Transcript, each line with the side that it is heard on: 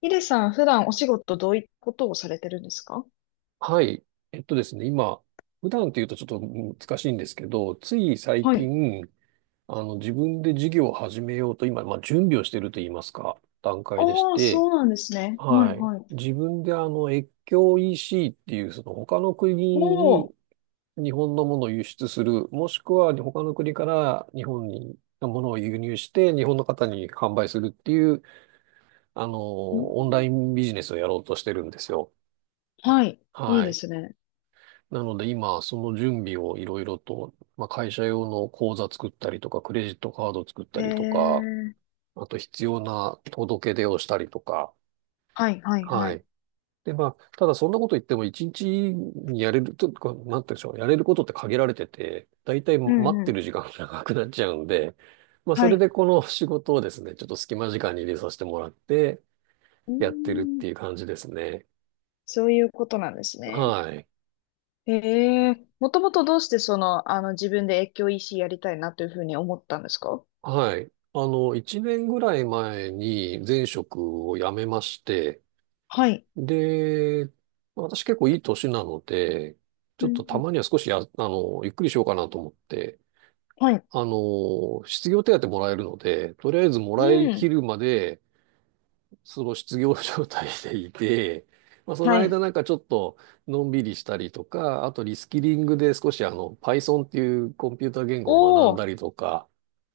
left: ヒデさん、普段お仕事どういったことをされてるんですか？
right: はい。えっとですね、今、普段というとちょっと難しいんですけど、つい最
left: はい。
right: 近、自分で事業を始めようと、今、まあ、準備をしていると言いますか、段階でし
left: ああ、
right: て、
left: そうなんですね。はい、
right: はい。
left: はい。
right: 自分で越境 EC っていう、その他の
left: お
right: 国
left: おー。
right: に日本のものを輸出する、もしくは他の国から日本にものを輸入して、日本の方に販売するっていう、あの、
left: うん。
right: オンラインビジネスをやろうとしてるんですよ。
left: はい。いい
right: は
left: で
right: い。
left: すね。
right: なので今、その準備をいろいろと、まあ、会社用の口座作ったりとか、クレジットカード作った
left: へ
right: りとか、
left: え。
right: あと必要な届け出をしたりとか、
left: はい、はい、は
right: は
left: い。
right: い。で、まあ、ただそんなこと言っても一日にやれる、とか、なんて言うんでしょう、やれることって限られてて、だいたい
left: う
right: 待っ
left: ん、う
right: て
left: ん。
right: る時間が長くなっちゃうんで、まあ、そ
left: は
right: れ
left: い。
right: でこの仕事をですね、ちょっと隙間時間に入れさせてもらって、
left: うー
right: やってるっ
left: ん。
right: ていう感じですね。
left: そういうことなんですね。
right: はい。
left: へえ。もともとどうしてその、あの、自分で越境 EC やりたいなというふうに思ったんですか？
right: はい。一年ぐらい前に前職を辞めまして、
left: はい。
right: で、私結構いい年なので、ち
left: う
right: ょ
left: ん
right: っ
left: う
right: とた
left: ん。
right: まには少しや、あの、ゆっくりしようかなと思って、
left: はい。
right: 失業手当もらえるので、とりあえずも
left: う
right: らい
left: ん。
right: きるまで、その失業状態でいて、まあ、その
left: はい。
right: 間なんかちょっとのんびりしたりとか、あとリスキリングで少しPython っていうコンピューター言語を学
left: お
right: ん
left: お。
right: だりとか、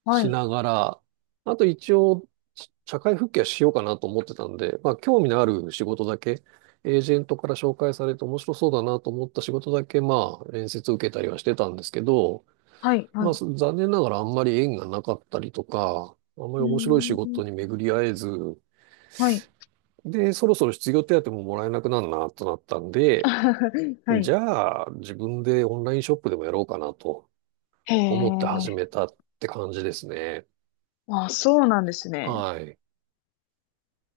left: は
right: し
left: い。
right: ながら、あと一応、社会復帰はしようかなと思ってたんで、まあ、興味のある仕事だけ、エージェントから紹介されて面白そうだなと思った仕事だけ、まあ、面接受けたりはしてたんですけど、
left: はい。は
right: まあ、
left: い。
right: す残念ながらあんまり縁がなかったりとか、あんま
left: う
right: り面白い仕
left: ー
right: 事
left: ん。
right: に巡り合えず、
left: はい。
right: で、そろそろ失業手当ももらえなくなるなとなったん で、
left: は
right: じ
left: い。
right: ゃあ、自分でオンラインショップでもやろうかなと
left: へ
right: 思って始
left: え。
right: めたって感じですね。
left: あ、そうなんですね。
right: はい。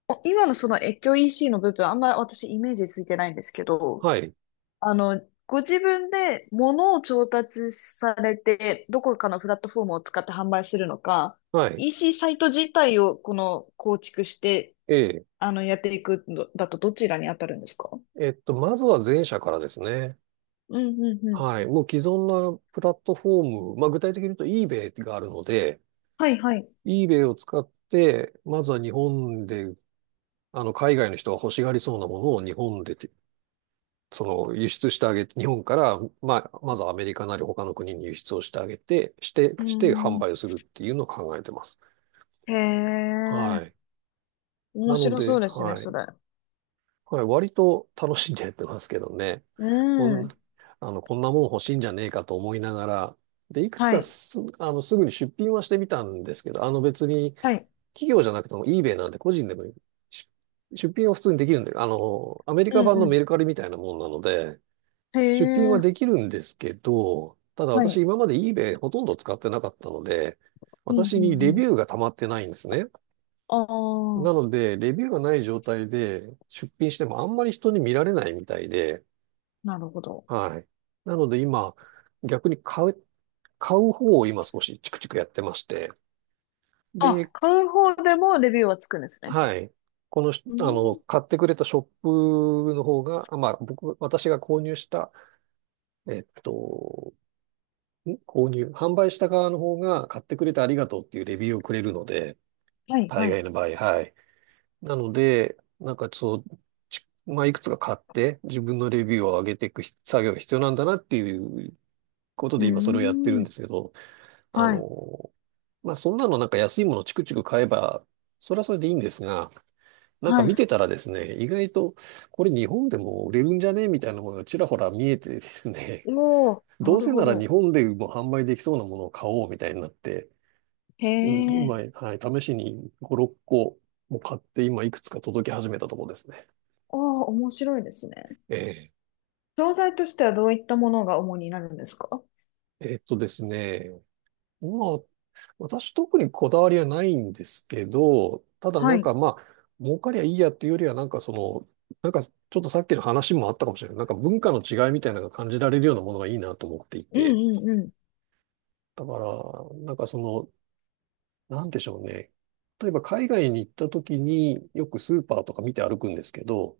left: 今のその越境 EC の部分、あんまり私イメージついてないんですけど、
right: はい。
left: あの、ご自分で物を調達されて、どこかのプラットフォームを使って販売するのか、
right: はい。
left: EC サイト自体をこの構築して、
right: ええ。
left: あの、やっていくのだとどちらに当たるんですか？
right: えっと、まずは前者からですね。
left: うんうんうん。
right: はい。もう既存なプラットフォーム、まあ具体的に言うと eBay があるので、
left: はいはい。
right: eBay を使って、まずは日本で、あの、海外の人が欲しがりそうなものを日本でて、その、輸出してあげて、日本から、まあ、まずはアメリカなり他の国に輸出をしてあげて、
left: うー
right: して販売を
left: ん。
right: するっていうのを考えてます。
left: へ
right: はい。
left: え。面
right: なの
left: 白そ
right: で、
left: うですね、
right: は
left: そ
right: い。
left: れ。
right: はい、割と楽しんでやってますけどね。
left: う
right: こん、
left: ん。
right: こんなもん欲しいんじゃねえかと思いながら、で、いくつ
left: は
right: か
left: い。
right: す、あの、すぐに出品はしてみたんですけど、あの別に
left: はい。
right: 企業じゃなくても eBay なんで個人でもし出品は普通にできるんで、あの、アメリ
left: う
right: カ
left: ん
right: 版の
left: う
right: メルカリみたいなもんなので、
left: ん。へ
right: 出品はで
left: え。
right: きるんですけど、ただ
left: はい。
right: 私今まで eBay ほとんど使ってなかったので、
left: うん、う
right: 私にレ
left: ん、う
right: ビ
left: ん。
right: ューが溜まってないんですね。
left: あ
right: な
left: あ、
right: ので、レビューがない状態で出品してもあんまり人に見られないみたいで、
left: なるほど。
right: はい。なので今、逆に買う、買う方を今少しチクチクやってまして、
left: あ、
right: で、
left: 買う方でもレビューはつくんですね？
right: はい。このし、
left: う
right: あの、
left: ん。
right: 買ってくれたショップの方が、まあ、私が購入した、えっと、ん購入、販売した側の方が買ってくれてありがとうっていうレビューをくれるので、
left: はい、
right: 大
left: はい。
right: 概の場合、はい。なので、なんかそう、まあ、いくつか買って自分のレビューを上げていく作業が必要なんだなっていうこと
left: う
right: で今それをやってる
left: ー
right: ん
left: ん。
right: ですけど、あ
left: はい。
right: の、まあ、そんなのなんか安いものチクチク買えば、それはそれでいいんですが、なんか
left: は
right: 見
left: い。
right: てたらですね、意外とこれ日本でも売れるんじゃねみたいなものがちらほら見えてですね、
left: おー、
right: ど
left: な
right: う
left: る
right: せ
left: ほ
right: なら
left: ど。
right: 日本でも販売できそうなものを買おうみたいになって、
left: へ
right: うん今、
left: え。
right: はい、試しに5、6個も買って今いくつか届き始めたところですね。
left: ああ、面白いですね。
right: ええ、
left: 商材としてはどういったものが主になるんですか？
right: えっとですね。まあ、私特にこだわりはないんですけど、ただ
left: は
right: なん
left: い。
right: かまあ、儲かりゃいいやっていうよりはなんかその、なんかちょっとさっきの話もあったかもしれない。なんか文化の違いみたいなのが感じられるようなものがいいなと思ってい
left: うん、
right: て。
left: うん、うん。
right: だから、なんかその、なんでしょうね。例えば海外に行った時によくスーパーとか見て歩くんですけど、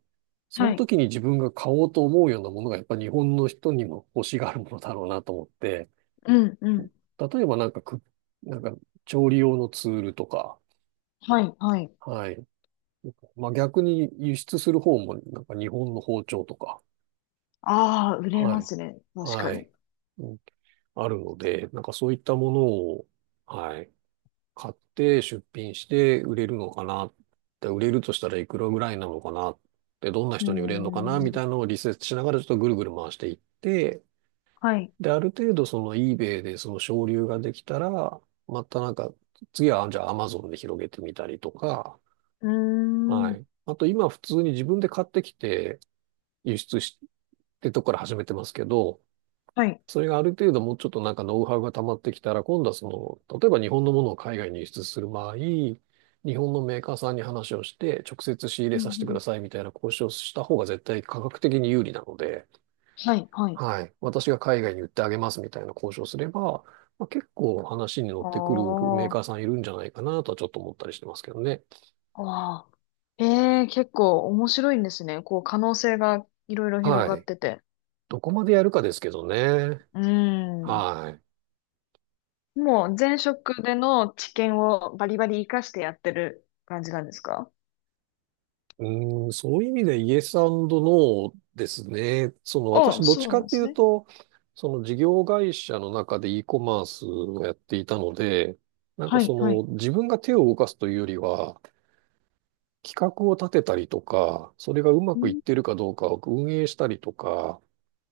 right: その
left: はい。
right: 時に自分が買おうと思うようなものがやっぱ日本の人にも欲しがるものだろうなと思って、
left: うん、うん。
right: 例えばなんかく、なんか調理用のツールとか、
left: はい、はい。
right: はい。まあ逆に輸出する方もなんか日本の包丁とか、
left: ああ、売れ
right: は
left: ま
right: い。
left: すね。確か
right: は
left: に。
right: い。うんあるので、なんかそういったものを、はい。買って出品して売れるのかな。で、売れるとしたらいくらぐらいなのかな。で、どんな
left: う
right: 人に売れるのかな
left: ー
right: み
left: ん。
right: たいなのをリセーチしながらちょっとぐるぐる回していって、
left: はい。
right: で、ある程度その eBay でその省流ができたら、またなんか、次はじゃあ Amazon で広げてみたりとか、
left: うー
right: は
left: ん。
right: い。あと今普通に自分で買ってきて輸出してとこから始めてますけど、
left: はい。
right: それがある程度もうちょっとなんかノウハウが溜まってきたら、今度はその、例えば日本のものを海外に輸出する場合、日本のメーカーさんに話をして、直接仕入
left: う
right: れ
left: ん、
right: させて
left: う
right: くだ
left: ん。
right: さいみたいな交渉をした方が絶対価格的に有利なので、
left: はい、はい。
right: はい。私が海外に売ってあげますみたいな交渉すれば、まあ、結構話に乗っ
left: あ
right: てくるメー
left: あ、
right: カーさんいるんじゃないかなとはちょっと思ったりしてますけどね。
left: ああ。ええ、結構面白いんですね。こう、可能性がいろいろ広
right: は
left: がっ
right: い。
left: てて。
right: どこまでやるかですけどね。
left: うん。
right: はい。
left: もう前職での知見をバリバリ活かしてやってる感じなんですか？
right: うーん、そういう意味でイエスノーですね。
left: あ
right: 私どっち
left: そう
right: か
left: なん
right: っ
left: で
right: てい
left: す
right: う
left: ね。
right: と、その事業会社の中で e コマースをやっていたので、なんか
left: は
right: そ
left: い、はい。
right: の自分が手を動かすというよりは、企画を立てたりとか、それがうま
left: う
right: くいっ
left: ん、
right: てるかどうかを運営したりとか、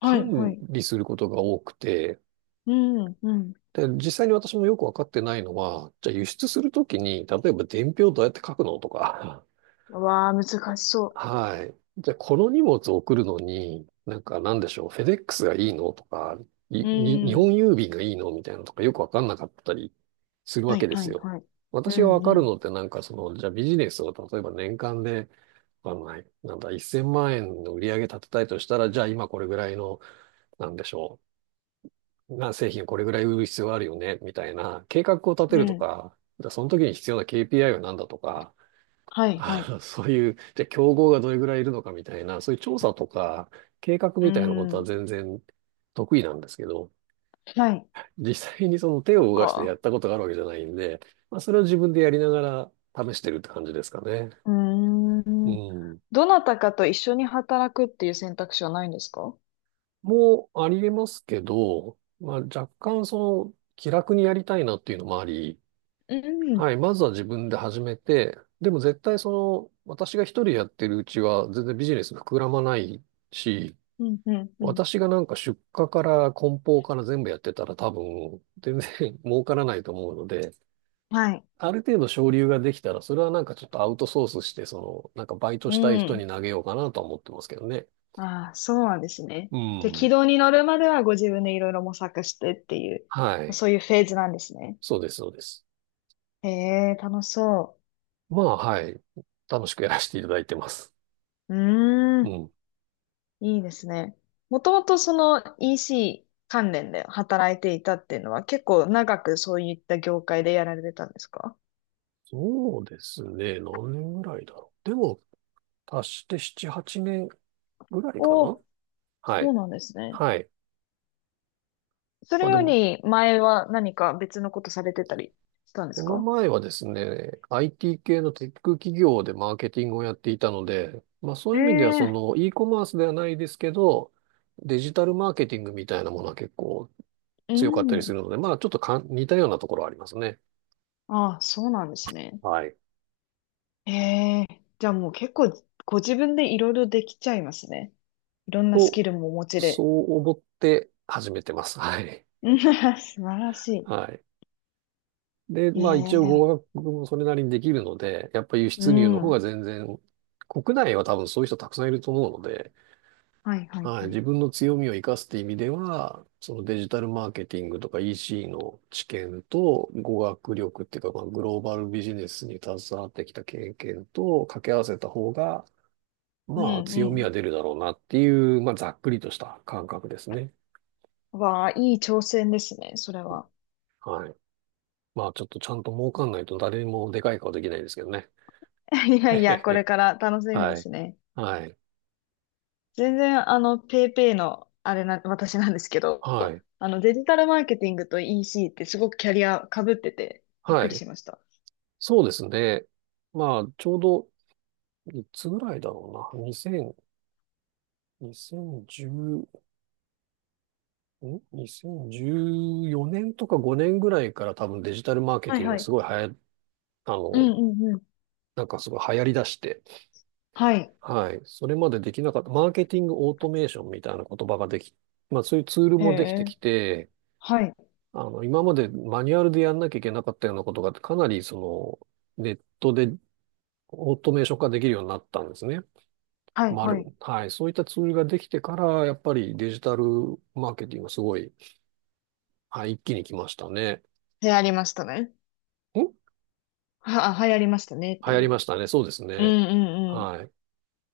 left: はい、は
right: 管
left: い。
right: 理することが多くて、
left: うん、うん。
right: で、実際に私もよくわかってないのは、じゃあ輸出するときに、例えば伝票どうやって書くのとか、
left: うわあ、難しそ
right: はい。じゃあ、この荷物を送るのに、なんかなんでしょう、フェデックスがいいのとか、
left: う。う
right: 日本
left: ん。
right: 郵便がいいのみたいなのとかよくわかんなかったりするわ
left: はい、
right: けで
left: は
right: す
left: い、
right: よ。
left: はい。うん、
right: 私がわか
left: う
right: る
left: ん。
right: のってじゃあビジネスを例えば年間で、わかんない、なんだ、1000万円の売り上げ立てたいとしたら、じゃあ今これぐらいの、なんでしょう、な製品をこれぐらい売る必要があるよね、みたいな計画を立て
left: う
right: ると
left: ん。
right: か、じゃあその時に必要な KPI は何だとか、
left: は い、はい。
right: そういう、じゃあ競合がどれぐらいいるのかみたいな、そういう調査とか計画
left: う
right: みたいなことは
left: ん。
right: 全然得意なんですけど、
left: はい。
right: 実際にその手を
left: そっ
right: 動かしてやっ
left: か。
right: たことがあるわけじゃないんで、まあ、それを自分でやりながら試してるって感じですかね。
left: うー
right: う
left: ん。
right: ん。
left: どなたかと一緒に働くっていう選択肢はないんですか？
right: もうありえますけど、まあ、若干気楽にやりたいなっていうのもあり、
left: う
right: は
left: ん、
right: い、まずは自分で始めて、でも絶対私が一人やってるうちは全然ビジネス膨らまないし、
left: うん、うん、うん。
right: 私がなんか出荷から梱包から全部やってたら多分全然 儲からないと思うので、
left: はい。
right: ある程度省流ができたら、それはなんかちょっとアウトソースして、なんかバイト
left: う
right: したい人に
left: ん。
right: 投げようかなとは思ってますけどね。
left: ああ、そうなんですね。
right: う
left: で、軌
right: ん。
left: 道に乗るまではご自分でいろいろ模索してっていう、
right: はい。
left: そういうフェーズなんですね。
right: そうです、そうです。
left: へえ、楽しそ
right: まあ、はい。楽しくやらせていただいてます。
left: う。うー
right: う
left: ん、
right: ん。
left: いいですね。もともとその EC 関連で働いていたっていうのは結構長くそういった業界でやられてたんですか？
right: そうですね。何年ぐらいだろう。でも、足して7、8年ぐらいか
left: お
right: な。
left: おー、
right: は
left: そう
right: い。
left: なんですね。
right: はい。
left: そ
right: ま
left: れ
right: あで
left: よ
right: も、
left: り前は何か別のことされてたりしたんで
right: こ
left: す
right: の
left: か？
right: 前はですね、IT 系のテック企業でマーケティングをやっていたので、まあそういう意味ではそ
left: え
right: の
left: え
right: e コマースではないですけど、デジタルマーケティングみたいなものは結構
left: う
right: 強かったりす
left: ん。
right: るので、まあちょっと似たようなところはありますね。
left: ああ、そうなんですね。
right: はい。
left: ええ、じゃあもう結構ご自分でいろいろできちゃいますね。いろんなス
right: と、
left: キルもお持ち
right: そ
left: で。
right: う思って始めてます。はい。
left: うん 素晴らし
right: はい。で、まあ一応語
left: い。ええ
right: 学もそれなりにできるので、やっぱ輸
left: う
right: 出入の方
left: ん。
right: が全然、国内は多分そういう人たくさんいると思うので、
left: はいはい
right: はい、
left: はい。
right: 自分の強みを生かすって意味では、そのデジタルマーケティングとか EC の知見と語学力っていうか、まあ、グローバルビジネスに携わってきた経験と掛け合わせた方が、
left: うん
right: まあ強
left: う
right: み
left: ん。
right: は出るだろうなっていう、まあざっくりとした感覚ですね。
left: わあ、いい挑戦ですね、それは。
right: はい。まあちょっとちゃんと儲かんないと誰にもでかい顔できないですけどね。
left: い や
right: へ
left: い
right: へ
left: や、これ
right: へ。
left: から楽しみで
right: はい。
left: すね。
right: はい。
left: 全然、あの、ペイペイの、あれな、私なんですけど、
right: はい。
left: デジタルマーケティングと EC ってすごくキャリア被ってて、びっ
right: は
left: くり
right: い。
left: しました。
right: そうですね。まあちょうどいつぐらいだろうな。2 0 1ん ?2014 年とか5年ぐらいから多分デジタルマーケ
left: は
right: テ
left: い
right: ィング
left: は
right: がす
left: い。
right: ごい流行、あ
left: うん
right: の、
left: うんうん。
right: なんかすごい流行り出して、
left: はい。
right: はい。それまでできなかった、マーケティングオートメーションみたいな言葉ができ、まあそういうツール
left: へ
right: もできてき
left: え。
right: て、
left: はい。
right: 今までマニュアルでやんなきゃいけなかったようなことが、かなりネットでオートメーション化できるようになったんですね。
left: はい、
right: ま
left: は
right: る。
left: い。
right: はい。そういったツールができてから、やっぱりデジタルマーケティングがすごい、はい、一気に来ましたね。
left: 流行りましたね。
right: ん
left: 流行りましたねっ
right: 流
left: て
right: 行り
left: いう。
right: ましたね。そうです
left: うん
right: ね。
left: うん
right: は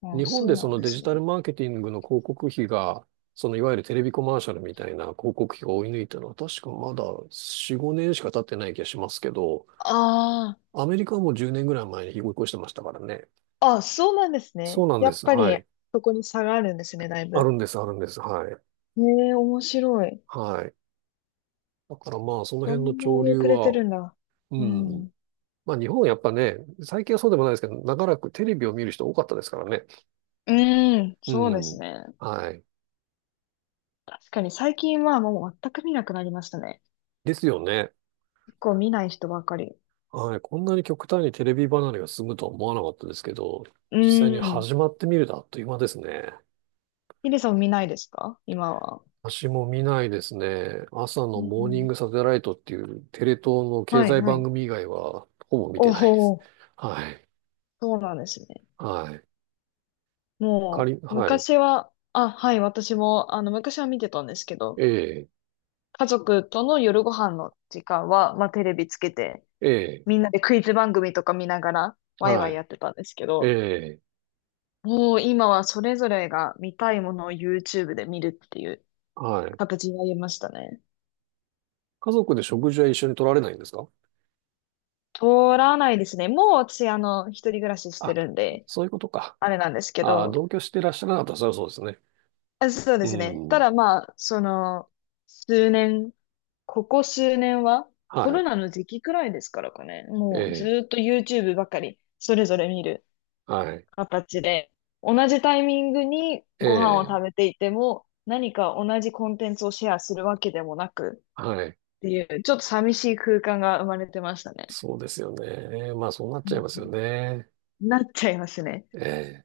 left: う
right: い。
left: ん。
right: 日
left: あ、
right: 本
left: そ
right: で
left: うな
right: そ
left: ん
right: の
left: で
right: デジ
left: す
right: タル
left: ね。
right: マーケティングの広告費が、そのいわゆるテレビコマーシャルみたいな広告費が追い抜いたのは確かまだ4、5年しか経ってない気がしますけど、
left: あ
right: アメリカはもう10年ぐらい前に追い越してましたからね。
left: あ。あ、そうなんです
right: そ
left: ね。
right: うなん
left: や
right: で
left: っ
right: す。
left: ぱ
right: は
left: り、
right: い。
left: そこに差があるんですね、だい
right: ある
left: ぶ。
right: んです、あるんです。はい。
left: へえ、面白い。
right: はい。だからまあ、その
left: そ
right: 辺の
left: んな
right: 潮
left: に
right: 流
left: 遅れて
right: は、
left: るんだ。
right: う
left: う
right: ん。
left: ん。
right: まあ、日本はやっぱね、最近はそうでもないですけど、長らくテレビを見る人多かったですからね。
left: うん、
right: う
left: そうです
right: ん。
left: ね。
right: はい。
left: 確かに最近はもう全く見なくなりましたね。
right: ですよね。
left: 結構見ない人ばかり。
right: はい、こんなに極端にテレビ離れが進むとは思わなかったですけど、
left: う
right: 実際に
left: ん。
right: 始まってみるとあっという間ですね。
left: ヒデさん見ないですか今は？
right: 私も見ないですね。朝
left: う
right: のモーニン
left: ん。
right: グサテライトっていうテレ東の経
left: はい、
right: 済
left: は
right: 番
left: い。
right: 組以外はほぼ見て
left: お
right: ないです。
left: お、
right: はい。
left: そうなんですね。
right: はい。か
left: も
right: り、
left: う、
right: はい。
left: 昔は、あ、はい、私も、あの、昔は見てたんですけど、
right: ええ、
left: 家族との夜ご飯の時間は、まあ、テレビつけて、
right: ええ、
left: みんなでクイズ番組とか見ながら、ワイ
right: は
left: ワイや
right: い。
left: ってたんですけ
right: え
left: ど、
right: え、
left: もう今はそれぞれが見たいものを YouTube で見るっていう
right: はい。
left: 形になりましたね。
right: 家族で食事は一緒に取られないんですか？
left: 取らないですね。もう私、一人暮らしして
right: あ、
left: るんで、
right: そういうことか。
left: あれなんですけ
right: あ、
left: ど、
right: 同居していらっしゃらなかったらそれはそうですね。
left: あそう
right: う
left: ですね。た
right: ん。
left: だまあ、その、数年、ここ数年は、コ
right: は
left: ロ
right: い。
left: ナの時期くらいですからかね。
right: え
left: もうず
right: え、
left: ーっと YouTube ばかり、それぞれ見る
right: はい。
left: 形で、同じタイミングにご飯を
right: ええ、
left: 食べていても、何か同じコンテンツをシェアするわけでもなく
right: はい。
left: っていう、ちょっと寂しい空間が生まれてましたね。
right: そうですよね。まあ、そうなっ
left: う
right: ちゃいます
left: ん
right: よね。
left: なっちゃいますね。
right: ええ